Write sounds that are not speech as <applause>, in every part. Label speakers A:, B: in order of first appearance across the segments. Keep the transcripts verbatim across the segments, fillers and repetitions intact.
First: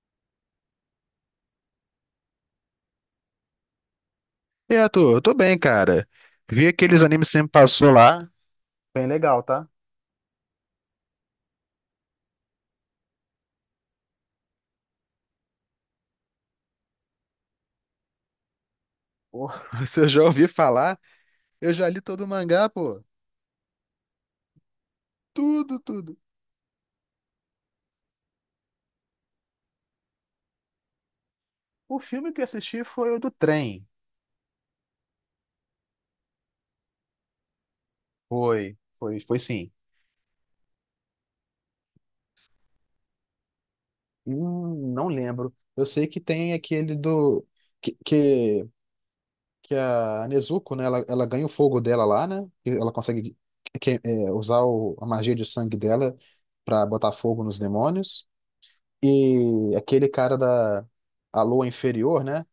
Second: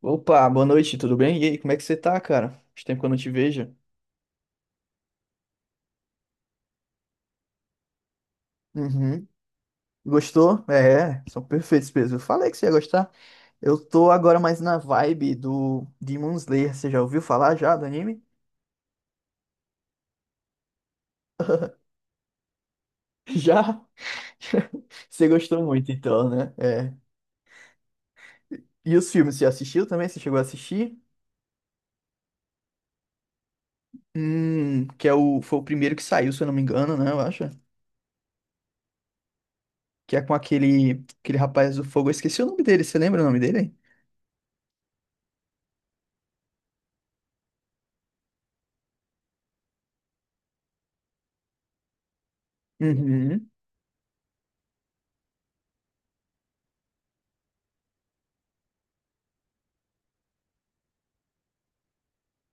A: Opa, boa noite, tudo bem? E aí, como é que você tá, cara? Faz tempo que eu não te vejo.
B: E aí, Arthur, eu tô bem, cara. Vi aqueles animes que você me passou lá. Bem
A: Uhum.
B: legal, tá?
A: Gostou? É, são perfeitos mesmo. Eu falei que você ia gostar. Eu tô agora mais na vibe do Demon Slayer. Você já ouviu falar já do anime?
B: Pô, <laughs> se eu já ouvi falar, eu já li todo o mangá, pô.
A: <laughs> Já? <laughs> Você gostou
B: Tudo,
A: muito,
B: tudo.
A: então, né? É. E os filmes, você assistiu também? Você chegou a assistir?
B: O filme que eu assisti foi o do trem.
A: Hum, que é o, foi o primeiro que saiu, se eu não me engano, né? Eu acho.
B: Foi, foi, foi sim.
A: Que é com aquele, aquele rapaz do fogo. Eu esqueci o nome dele. Você lembra o nome dele?
B: Hum, não lembro. Eu sei que tem aquele do. Que, que, que a Nezuko, né? Ela, ela ganha o fogo dela lá, né? E ela consegue
A: Uhum.
B: que- é, usar o- a magia de sangue dela pra botar fogo nos demônios. E aquele cara da a Lua Inferior, né?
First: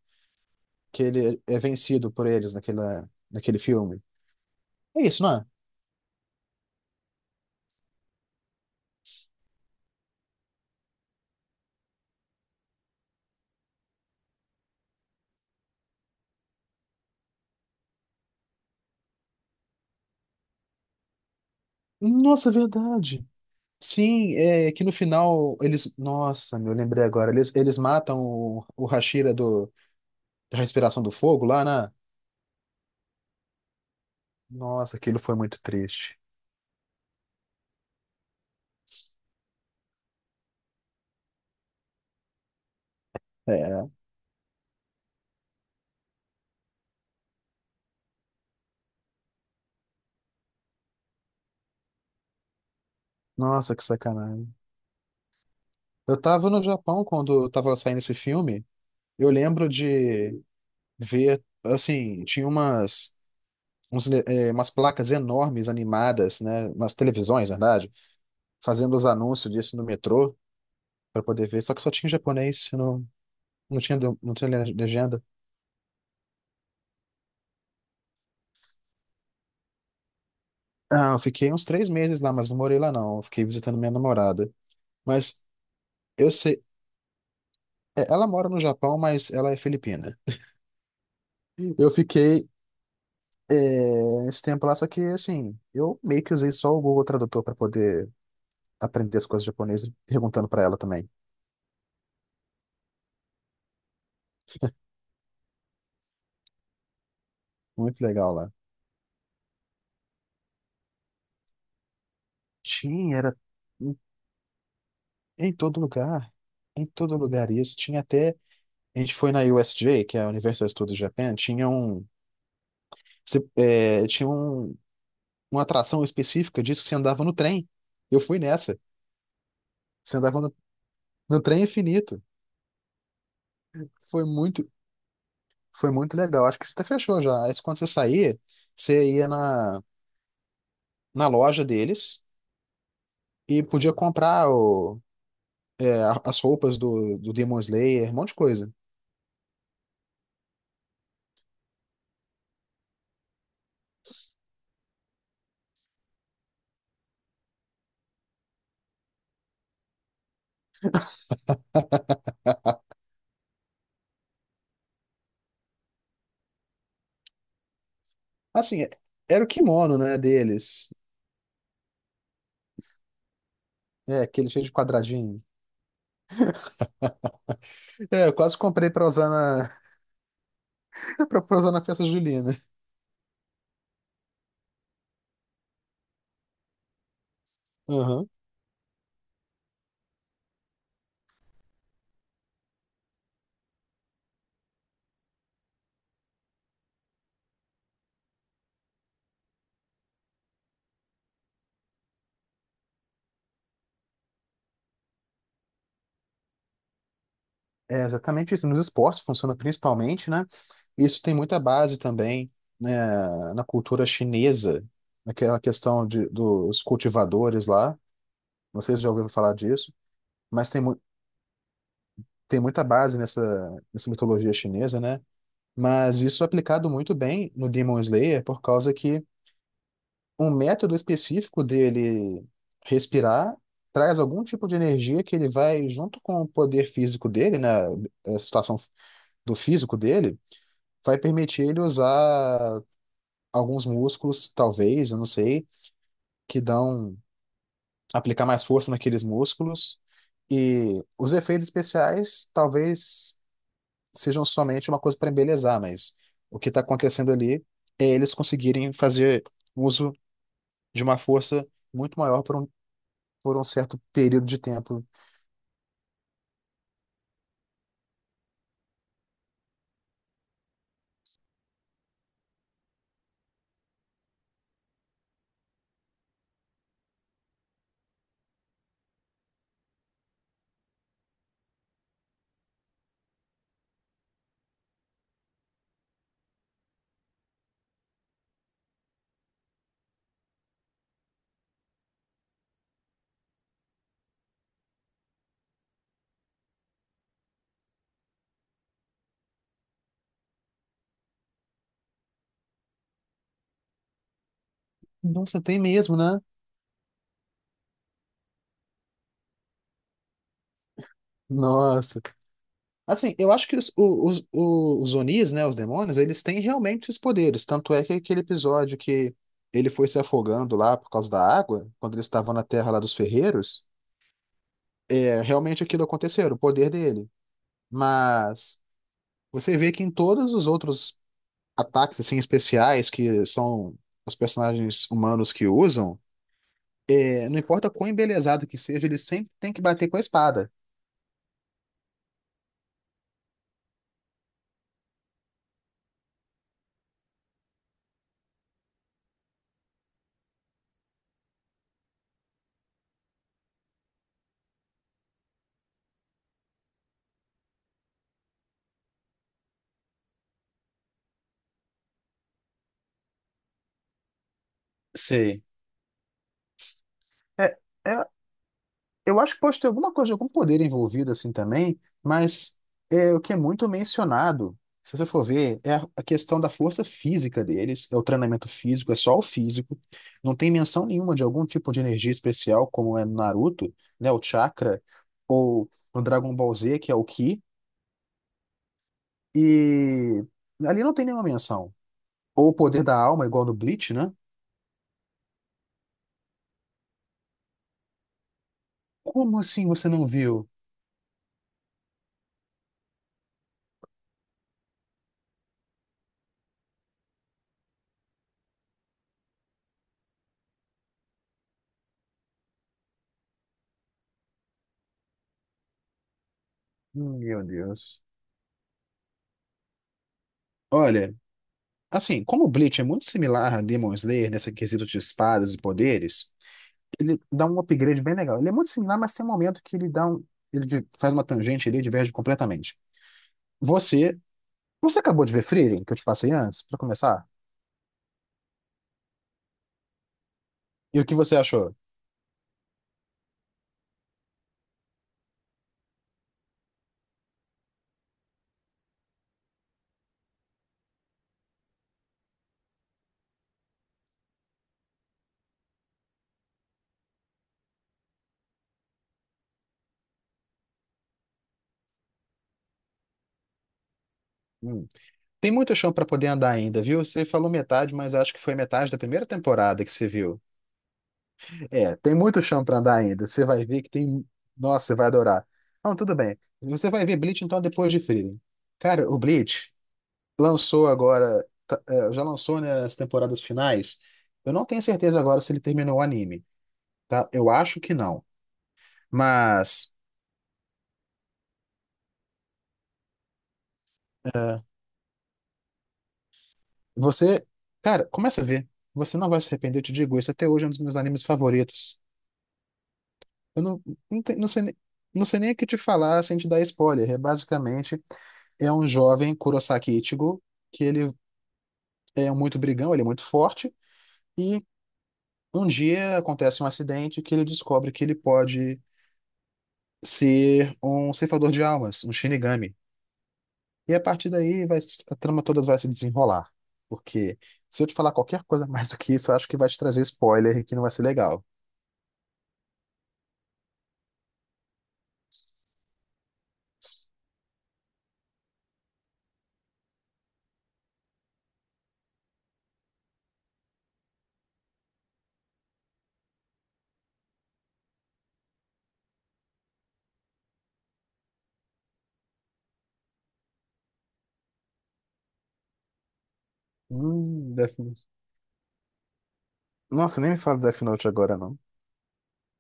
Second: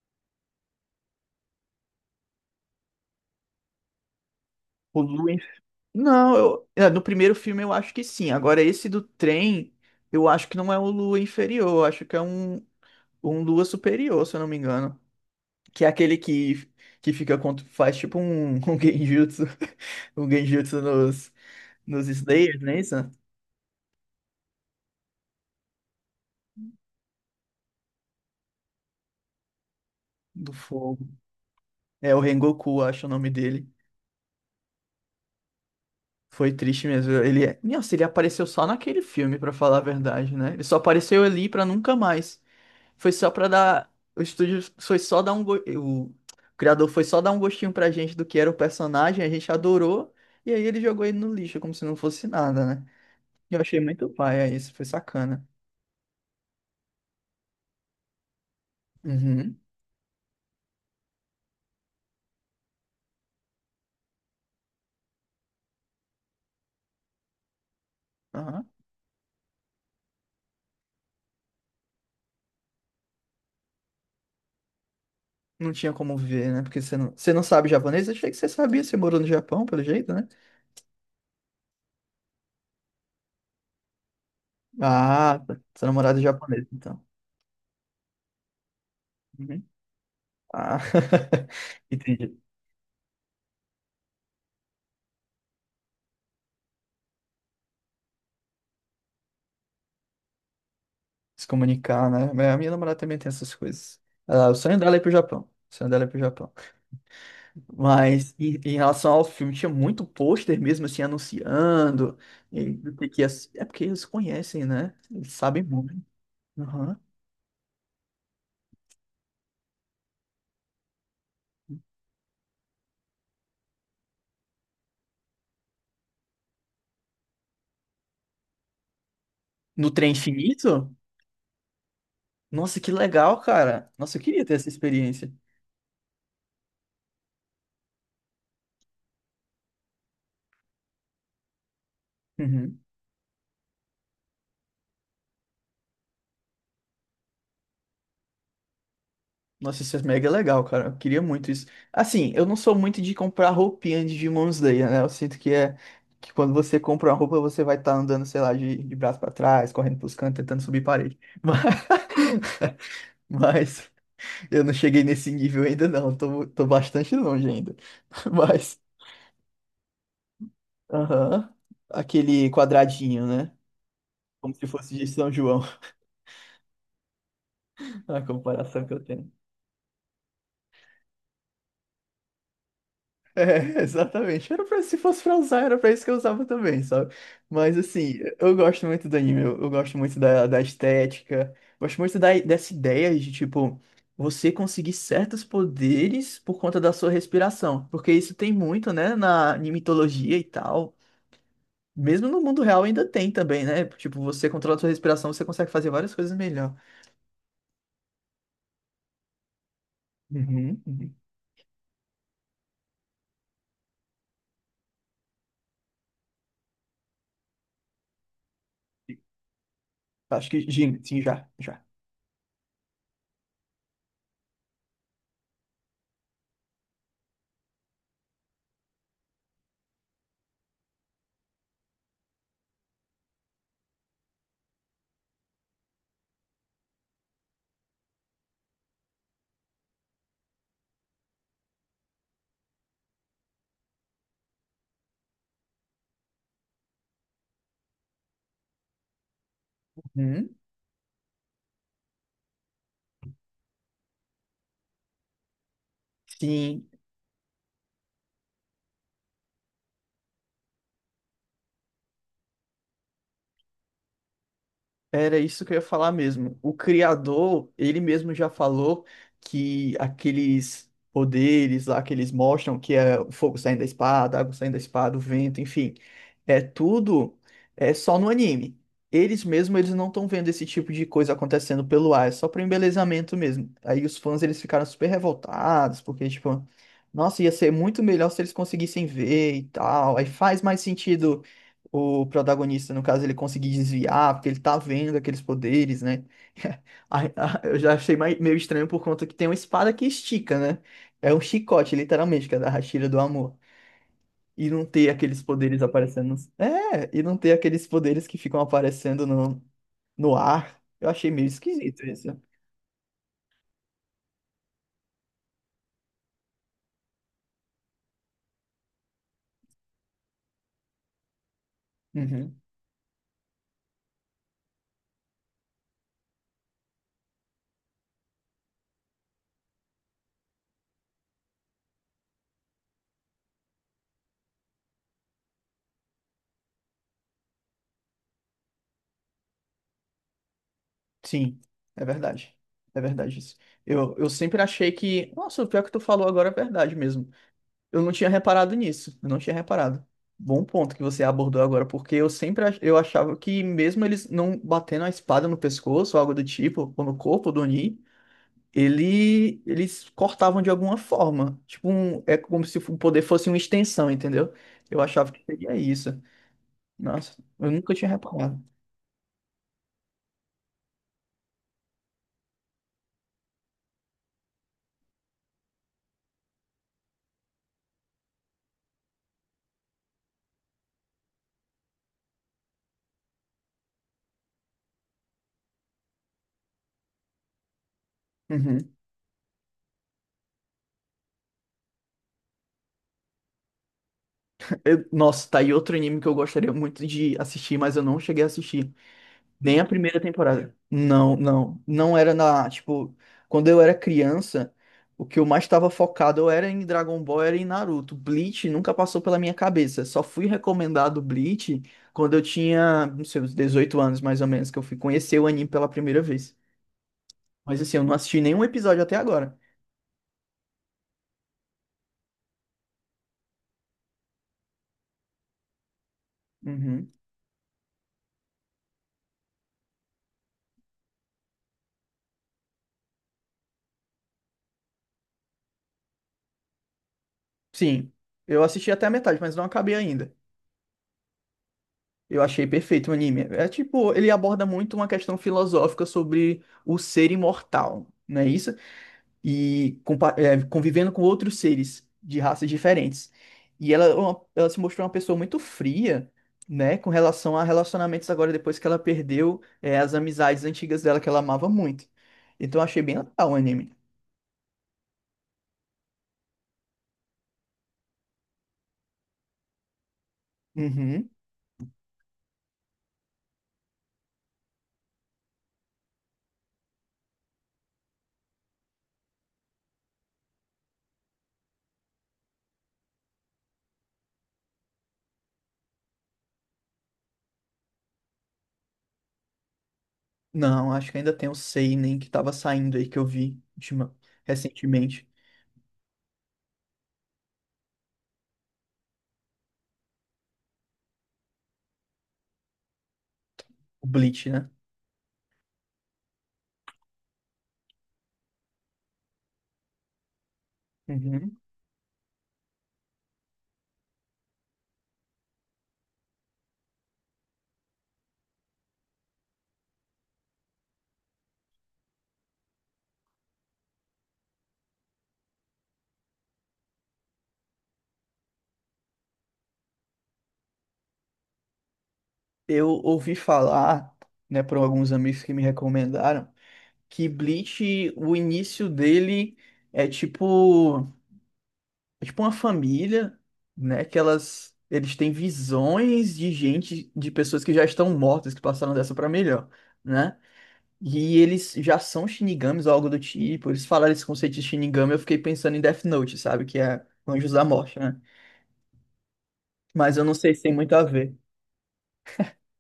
B: Que ele é vencido por eles naquela, naquele filme.
A: O
B: É isso,
A: Lu
B: não é?
A: Não, eu, é, no primeiro filme eu acho que sim. Agora, esse do trem, eu acho que não é um Lua inferior, eu acho que é um, um Lua superior, se eu não me engano. Que é aquele que, que fica contra, faz tipo um, um genjutsu, <laughs> um genjutsu nos, nos
B: Nossa, é
A: Slayers, né? Isso?
B: verdade. Sim, é que no final eles. Nossa, meu, lembrei agora. Eles, eles matam o, o Hashira do,
A: Do
B: da respiração
A: fogo.
B: do fogo lá, né?
A: É o Rengoku, acho o nome dele.
B: Nossa, aquilo foi muito triste.
A: Foi triste mesmo. Ele, é- nossa, ele apareceu só naquele filme, pra falar a verdade, né? Ele só apareceu ali pra nunca mais. Foi só pra
B: É,
A: dar. O estúdio foi só dar um. go- O criador foi só dar um gostinho pra gente do que era o personagem, a gente adorou, e aí ele jogou ele no lixo, como se não fosse nada, né? Eu
B: nossa,
A: achei
B: que
A: muito paia
B: sacanagem.
A: isso, foi sacana.
B: Eu tava no Japão quando tava saindo esse filme. Eu
A: Uhum.
B: lembro de ver, assim, tinha umas uns, le- eh, umas placas enormes animadas, né? Umas televisões, na verdade,
A: Aham.
B: fazendo os anúncios disso no metrô para poder ver. Só que só tinha japonês, não, não tinha, do- não tinha le- legenda.
A: Não tinha como ver, né? Porque você não, você não sabe japonês? Eu achei que você sabia, você morou no Japão, pelo jeito, né?
B: Ah, eu fiquei uns três meses lá, mas não morei lá não. Eu fiquei visitando minha namorada.
A: Ah,
B: Mas
A: tá. Sua namorada é
B: eu sei,
A: japonesa, então.
B: é, ela mora no Japão, mas ela é
A: Uhum.
B: filipina.
A: Ah,
B: Eu
A: <laughs> entendi.
B: fiquei eh, esse tempo lá, só que assim, eu meio que usei só o Google Tradutor para poder aprender as coisas japonesas, perguntando para ela também.
A: Se comunicar, né? Mas a minha namorada também tem essas coisas. Ah, o sonho dela é ir pro Japão. O sonho dela é ir pro Japão.
B: Muito
A: Mas
B: legal lá.
A: em, em relação ao filme, tinha muito pôster mesmo assim anunciando. E do que
B: Tinha,
A: que ia
B: era
A: ser. É porque eles conhecem, né? Eles
B: em
A: sabem
B: todo
A: muito.
B: lugar, em
A: Aham.
B: todo lugar isso. Tinha até, a gente foi na U S J, que é a Universal Studios Japan, tinha um, se- é, tinha um, uma atração específica disso, que você andava no trem. Eu fui nessa,
A: No Trem
B: você andava no,
A: Infinito?
B: no trem infinito.
A: Nossa, que legal, cara. Nossa, eu
B: Foi
A: queria ter
B: muito,
A: essa experiência.
B: foi muito legal. Acho que até fechou já. Aí quando você saía, você ia na, na loja deles
A: Uhum.
B: e podia comprar o, é, a- as roupas do, do Demon Slayer, um monte de coisa.
A: Nossa, isso é mega legal, cara. Eu queria muito isso. Assim, eu não sou muito de comprar roupinha de Demon Slayer, né? Eu sinto que é que quando você compra uma roupa, você vai estar andando, sei lá, de, de braço pra trás, correndo pros cantos, tentando subir parede. <laughs> Mas, mas eu não cheguei nesse nível ainda, não. Tô, tô bastante longe ainda. <laughs> Mas,
B: Assim, é, era o kimono, né, deles.
A: aham. Aquele quadradinho, né?
B: É, aquele
A: Como
B: cheio
A: se
B: de
A: fosse de São
B: quadradinho.
A: João, <laughs> a
B: É, eu quase
A: comparação
B: comprei
A: que eu
B: pra usar
A: tenho.
B: na <laughs> pra pra usar na festa julina.
A: É, exatamente. Era pra, se fosse pra usar, era pra isso que eu usava também, sabe? Mas, assim,
B: Uhum.
A: eu gosto muito do anime. Eu, eu gosto muito da, da estética. Gosto muito da, dessa ideia de, tipo, você conseguir certos poderes por conta da sua respiração. Porque isso tem muito, né, na, na mitologia e tal. Mesmo no mundo real ainda tem também, né? Tipo, você controla a sua respiração, você consegue fazer várias coisas melhor.
B: É exatamente isso. Nos esportes funciona principalmente, né?
A: Uhum, uhum.
B: Isso tem muita base também, né, na cultura chinesa, naquela questão de, dos cultivadores lá. Não sei se já ouviu falar disso,
A: Acho que
B: mas tem,
A: sim,
B: mu
A: sim, já, já.
B: tem muita base nessa, nessa mitologia chinesa, né? Mas isso é aplicado muito bem no Demon Slayer por causa que um método específico dele respirar traz algum tipo de energia que ele vai, junto com o poder físico dele, né, a situação do físico dele, vai permitir ele usar alguns músculos, talvez, eu não sei, que dão, aplicar mais força naqueles músculos.
A: Uhum.
B: E os efeitos especiais talvez sejam somente uma coisa para embelezar, mas o que está
A: Sim,
B: acontecendo ali é eles conseguirem fazer uso de uma força muito maior por um por um certo período de tempo.
A: era isso que eu ia falar mesmo. O criador, ele mesmo já falou que aqueles poderes lá que eles mostram, que é o fogo saindo da espada, a água saindo da espada, o vento, enfim, é tudo é só no anime. Eles mesmo, eles não estão vendo esse tipo de coisa acontecendo pelo ar, é só para embelezamento mesmo. Aí os fãs, eles ficaram super revoltados, porque tipo, nossa, ia ser muito melhor se eles conseguissem ver e tal. Aí faz mais sentido o protagonista, no caso, ele conseguir desviar, porque ele tá vendo aqueles poderes, né? <laughs> Ai, ah, eu já achei mai- meio estranho por conta que tem uma espada que estica, né? É um chicote, literalmente, que é da Hashira do Amor. E não ter aqueles
B: Nossa, tem
A: poderes
B: mesmo,
A: aparecendo.
B: né?
A: Nos- É, e não ter aqueles poderes que ficam aparecendo no, no, ar. Eu achei meio esquisito
B: Nossa.
A: isso.
B: Assim, eu acho que os, o- os, os Onis, né, os demônios, eles têm realmente esses poderes. Tanto é que aquele episódio que ele foi se afogando lá por causa da água, quando eles estavam
A: Uhum.
B: na terra lá dos ferreiros, é, realmente aquilo aconteceu, o poder dele. Mas você vê que em todos os outros ataques, assim, especiais, que são os personagens humanos que usam, é, não importa quão embelezado que seja, ele sempre tem que bater com a espada.
A: Sim, é verdade. É verdade isso. Eu, eu sempre achei que. Nossa, o pior que tu falou agora é verdade mesmo. Eu não tinha reparado nisso, eu não tinha reparado. Bom ponto que você abordou agora, porque eu sempre ach- eu achava que mesmo eles não batendo a espada no pescoço ou algo do tipo, ou no corpo do Oni, ele, eles cortavam de alguma forma. Tipo, um, é como se o poder fosse uma extensão, entendeu? Eu achava que
B: Sei.
A: seria isso. Nossa,
B: É,
A: eu nunca tinha
B: é,
A: reparado.
B: eu acho que pode ter alguma coisa, algum poder envolvido assim também, mas é o que é muito mencionado, se você for ver, é a, a questão da força física deles, é o treinamento físico, é só o físico, não tem menção nenhuma de algum tipo de energia especial, como é no Naruto, né, o chakra, ou no Dragon Ball Z, que é o Ki,
A: Uhum.
B: e ali não tem nenhuma menção. Ou o poder da alma, igual no Bleach, né?
A: Eu- nossa, tá aí outro anime que eu gostaria muito de assistir, mas eu não cheguei a assistir.
B: Como
A: Nem a
B: assim você
A: primeira
B: não viu?
A: temporada. Não, não. Não era na. Tipo, quando eu era criança, o que eu mais estava focado eu era em Dragon Ball, era em Naruto. Bleach nunca passou pela minha cabeça. Só fui recomendado Bleach quando eu tinha, não sei, uns dezoito anos mais ou menos, que eu fui conhecer o anime pela primeira vez.
B: Meu
A: Mas assim, eu não
B: Deus.
A: assisti nenhum episódio até agora.
B: Olha. Assim, como o Bleach é muito similar a Demon Slayer nesse quesito de espadas e poderes,
A: Uhum.
B: ele dá um upgrade bem legal. Ele é muito similar, mas tem um momento que ele dá um, ele di- faz uma tangente ali e diverge completamente. Você, você acabou de ver Frieren, que eu te passei antes, pra começar?
A: Sim, eu assisti até a metade, mas não acabei ainda.
B: E o que você achou?
A: Eu achei perfeito o anime. É tipo, ele aborda muito uma questão filosófica sobre o ser imortal, não é isso? E compa- é, convivendo com outros seres de raças diferentes. E ela, é uma- ela se mostrou uma pessoa muito fria, né, com relação a relacionamentos agora depois que ela perdeu é, as amizades antigas dela que ela amava muito. Então eu achei bem legal o anime.
B: Hum. Tem muito chão pra poder andar ainda, viu? Você falou metade, mas acho que foi metade da primeira temporada que você viu.
A: Uhum.
B: É, tem muito chão pra andar ainda. Você vai ver que tem. Nossa, você vai adorar. Não, tudo bem. Você vai ver Bleach então depois de Frieren. Cara, o Bleach lançou agora, tá, é, já lançou, né, as temporadas finais. Eu não tenho certeza agora se ele terminou o anime, tá? Eu acho que não. Mas
A: Não, acho que ainda tem o Seinen que tava saindo aí que eu vi ultima-
B: é,
A: recentemente,
B: você, cara, começa a ver. Você não vai se arrepender, eu te digo isso. Até hoje é um dos meus animes favoritos. Eu não,
A: o
B: não,
A: Bleach,
B: te- não
A: né?
B: sei, nem- não sei nem o que te falar sem te dar spoiler. É basicamente é um jovem Kurosaki Ichigo, que ele
A: Uhum.
B: é muito brigão, ele é muito forte, e um dia acontece um acidente que ele descobre que ele pode ser um ceifador de almas, um Shinigami. E a partir daí vai, se- a trama toda vai se desenrolar. Porque se eu te falar qualquer coisa <laughs> mais do que isso, eu acho que vai te trazer spoiler e que não vai ser legal.
A: Eu ouvi falar, né, por alguns amigos que me recomendaram que Bleach, o início dele é tipo, é tipo uma família, né? Que elas, eles têm visões de gente, de pessoas que já estão mortas, que passaram dessa pra melhor, né? E eles já são Shinigamis ou algo do tipo. Eles falaram esse conceito de Shinigami, eu fiquei pensando em Death Note, sabe? Que é Anjos da
B: Hum,
A: Morte,
B: Death
A: né?
B: Note.
A: Mas eu não
B: Nossa, nem
A: sei
B: me
A: se tem
B: fala do
A: muito
B: Death
A: a
B: Note
A: ver.
B: agora, não.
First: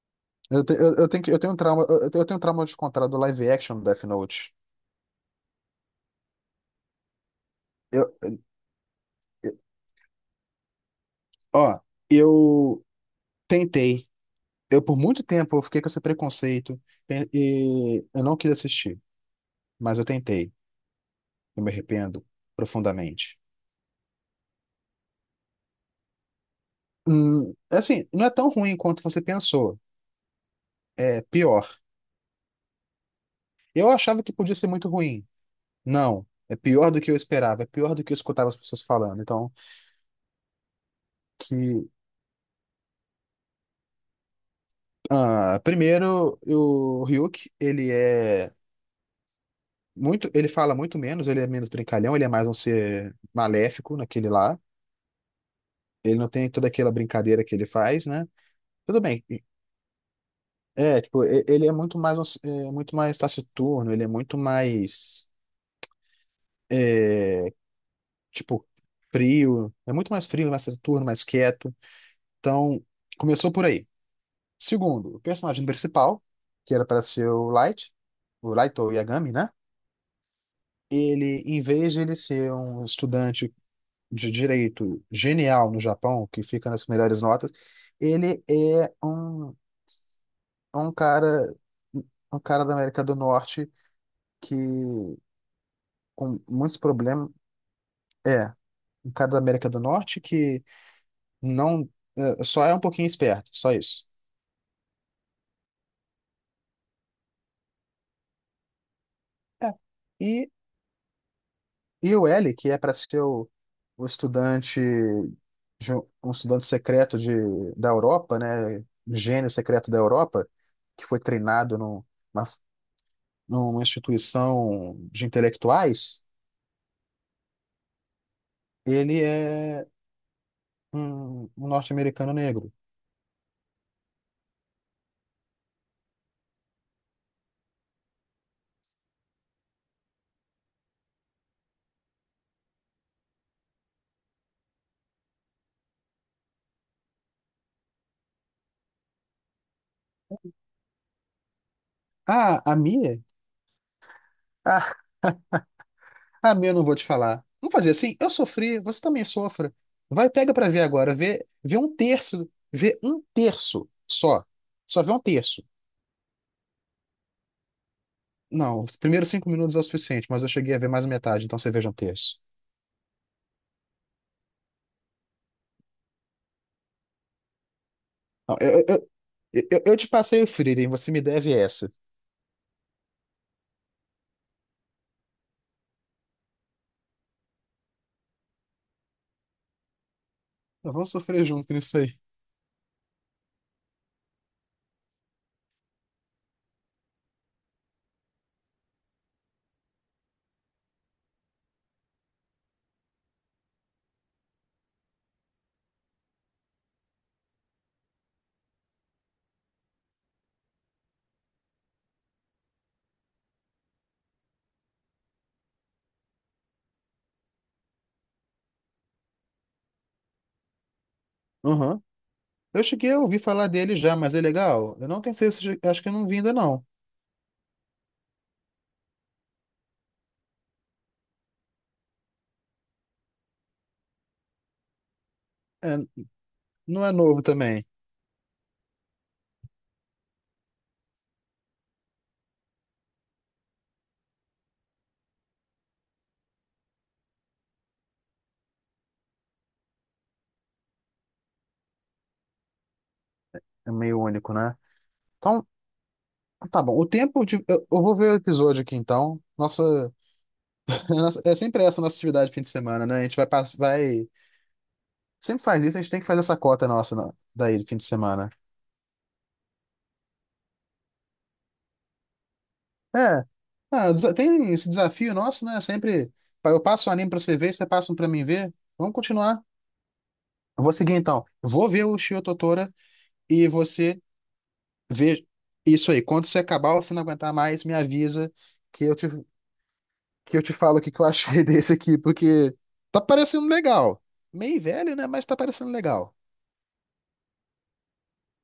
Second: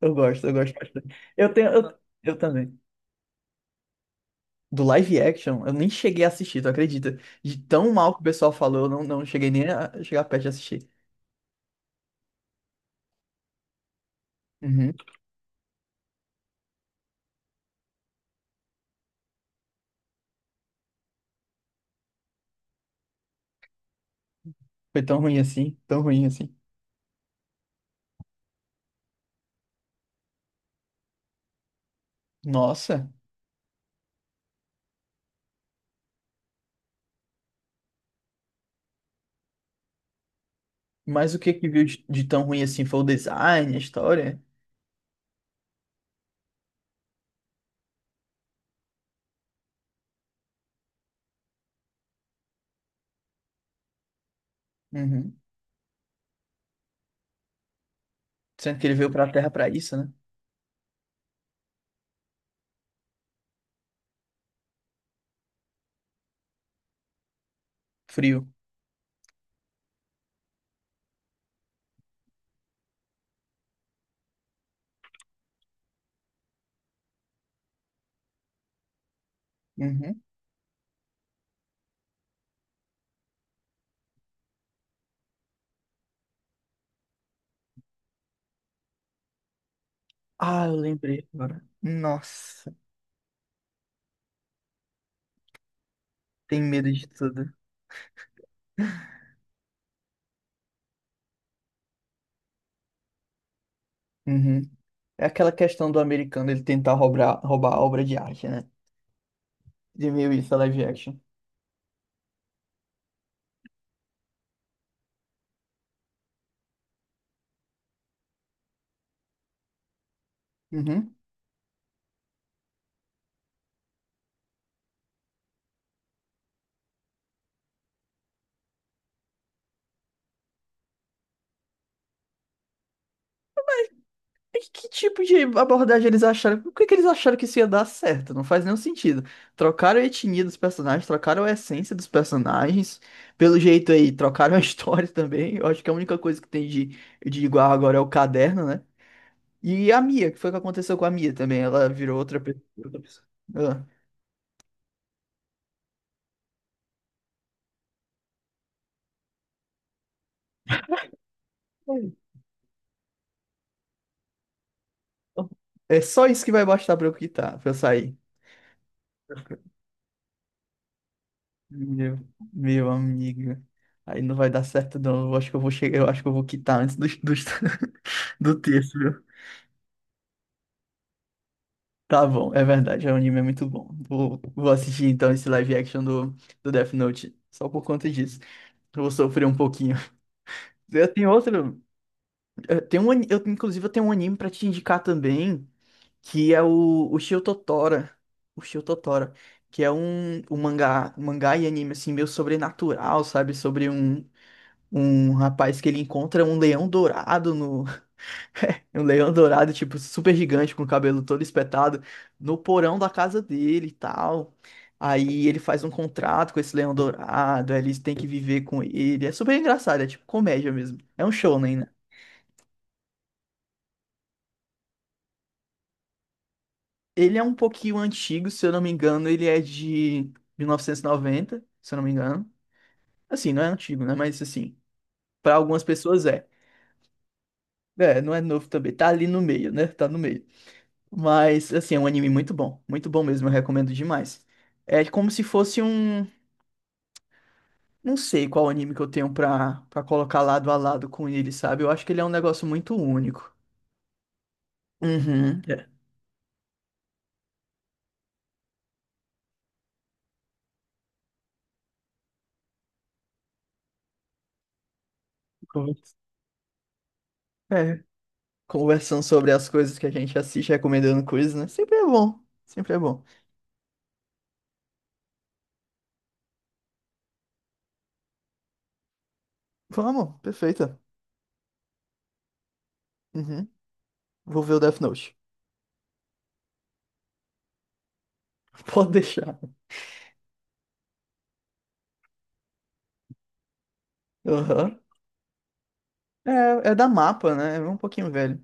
A: Eu gosto, eu
B: Eu,
A: gosto
B: te- eu, eu
A: bastante.
B: tenho, que- eu tenho
A: Eu
B: um
A: tenho,
B: trauma,
A: eu,
B: eu, eu tenho eu
A: eu
B: tenho um trauma de
A: também.
B: contar do live action do Death Note.
A: Do live action, eu nem cheguei a assistir, tu acredita? De tão mal
B: Eu,
A: que o pessoal falou, eu não, não cheguei
B: eu-
A: nem a chegar perto de assistir.
B: ó, eu tentei. Eu,
A: Uhum.
B: por muito tempo, eu fiquei com esse preconceito e e eu não quis assistir, mas eu tentei. Eu me arrependo profundamente.
A: Foi tão ruim assim, tão ruim assim.
B: Hum, é assim, não é tão ruim quanto você pensou. É pior.
A: Nossa,
B: Eu achava que podia ser muito ruim. Não. É pior do que eu esperava. É pior do que eu escutava as pessoas falando. Então,
A: mas o que que viu
B: que.
A: de, de tão ruim assim? Foi o design, a história?
B: ah, primeiro, o Ryuk, ele é muito. Ele fala muito menos, ele é menos brincalhão, ele é mais um ser maléfico naquele lá.
A: Uhum.
B: Ele não tem toda aquela brincadeira que ele faz, né?
A: Sendo que ele
B: Tudo
A: veio
B: bem.
A: pra Terra pra isso, né?
B: É, tipo, e- ele é muito mais, um- é, muito mais taciturno, ele é muito mais
A: Frio.
B: tipo, frio. É muito mais frio, mais Saturno, mais quieto. Então, começou por aí. Segundo, o personagem principal, que era para ser o Light, o Light ou Yagami, né?
A: Uhum.
B: Ele, em vez de ele ser um estudante de direito genial no Japão, que fica nas melhores notas, ele é um,
A: Ah, eu
B: é um
A: lembrei
B: cara,
A: agora.
B: um cara da
A: Nossa,
B: América do Norte que com
A: tem
B: muitos
A: medo de
B: problemas,
A: tudo.
B: é, um cara da América do Norte que não, é, só é um pouquinho esperto, só isso.
A: Uhum. É aquela questão do americano ele tentar roubar, roubar a obra de arte, né?
B: É.
A: De meio
B: E,
A: isso, a live action.
B: e o L, que é para ser o, o estudante, de um um estudante secreto de, da Europa, né? Um gênio secreto da Europa, que
A: Uhum.
B: foi treinado num- na- numa instituição de intelectuais, ele é um, um norte-americano negro.
A: E que tipo de abordagem eles acharam? Por que que eles acharam que isso ia dar certo? Não faz nenhum sentido. Trocaram a etnia dos personagens, trocaram a essência dos personagens. Pelo jeito aí, trocaram a <laughs> história também. Eu acho que a única coisa que tem de, de igual agora é o caderno, né? E a Mia, que foi o que aconteceu com a Mia também. Ela virou outra
B: Ah,
A: pessoa.
B: a
A: Outra
B: Mia?
A: pessoa. Ah.
B: Ah, a Mia eu não vou te falar. Não fazer assim, eu sofri, você também sofra. Vai, pega para ver agora, vê, vê um terço, vê um terço só. Só vê um terço.
A: É só isso que vai bastar pra eu quitar, pra eu sair.
B: Não, os primeiros cinco minutos é o suficiente, mas eu cheguei a ver mais a metade, então você veja um
A: Meu,
B: terço.
A: meu amigo. Aí não vai dar certo, não. Eu acho que eu vou chegar, eu acho que eu vou quitar antes do, do, <laughs>
B: Não,
A: do
B: eu,
A: texto,
B: eu,
A: viu?
B: eu, eu- te passei o Frieren, você me deve essa.
A: Tá bom, é verdade, o anime é muito bom. Vou, vou assistir então esse live action do, do Death Note, só por conta disso. Eu vou sofrer um pouquinho.
B: Nós
A: Eu
B: vamos
A: tenho
B: sofrer junto
A: outro,
B: nisso aí.
A: eu tenho um, ani- eu, Inclusive eu tenho um anime pra te indicar também, que é o, o Shio Totora. O Shio Totora, que é um, um mangá, um mangá e anime assim, meio sobrenatural, sabe? Sobre um um rapaz que ele encontra um leão dourado no <laughs> um leão dourado tipo super gigante com o cabelo todo espetado no porão da casa dele e tal. Aí ele faz um contrato com esse leão dourado, aí eles têm que viver com ele. É super engraçado, é tipo comédia mesmo. É um show, né?
B: Aham. Eu cheguei a ouvir falar dele já, mas é legal. Eu não tenho certeza, acho que eu não vi ainda não.
A: Ele é um pouquinho antigo, se eu não me engano, ele é de mil novecentos e noventa, se eu não me engano. Assim, não é antigo, né? Mas assim, para algumas
B: É,
A: pessoas é.
B: não é novo também.
A: É, não é novo também, tá ali no meio, né? Tá no meio. Mas, assim, é um anime muito bom. Muito bom mesmo, eu recomendo demais. É como se fosse um. Não sei qual anime que eu tenho pra, pra colocar lado a lado com ele, sabe? Eu acho que ele é um negócio muito único.
B: É meio único, né?
A: Uhum.
B: Então,
A: É.
B: tá bom. O tempo de. Eu, eu vou ver o episódio aqui então. Nossa, <laughs> nossa- é sempre essa a nossa atividade de fim de semana, né? A gente vai, pass- vai... Sempre faz isso, a gente
A: Conver-
B: tem que fazer essa cota nossa na- daí, do fim
A: é,
B: de semana.
A: Conversando sobre as coisas que a gente assiste, recomendando coisas, né? Sempre é bom. Sempre é bom.
B: É. Ah, desa- tem esse desafio nosso, né? Sempre pa- eu passo o anime pra você ver, você passa um pra mim ver. Vamos continuar.
A: Vamos,
B: Eu vou
A: perfeita.
B: seguir então. Vou ver o Shio Totora
A: Uhum.
B: e você
A: Vou ver o Death Note.
B: vê isso aí. Quando você acabar ou você não aguentar mais, me avisa
A: <laughs>
B: que
A: Pode
B: eu te,
A: deixar.
B: que eu te falo o que que eu achei <laughs> desse aqui, porque tá parecendo legal. Meio
A: Aham.
B: velho, né? Mas tá parecendo legal.
A: É, é da Mapa, né? É um pouquinho velho.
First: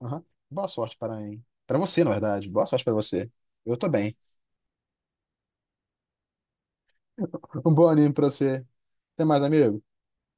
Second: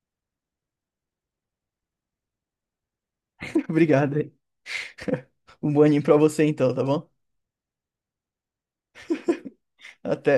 B: Aham. Boa sorte para mim. Para você, na verdade. Boa sorte para você.
A: <laughs>
B: Eu tô
A: Obrigado
B: bem.
A: aí. Um bom anime pra você então, tá bom?
B: <laughs> Um bom anime pra você. Até mais, amigo.
A: Até.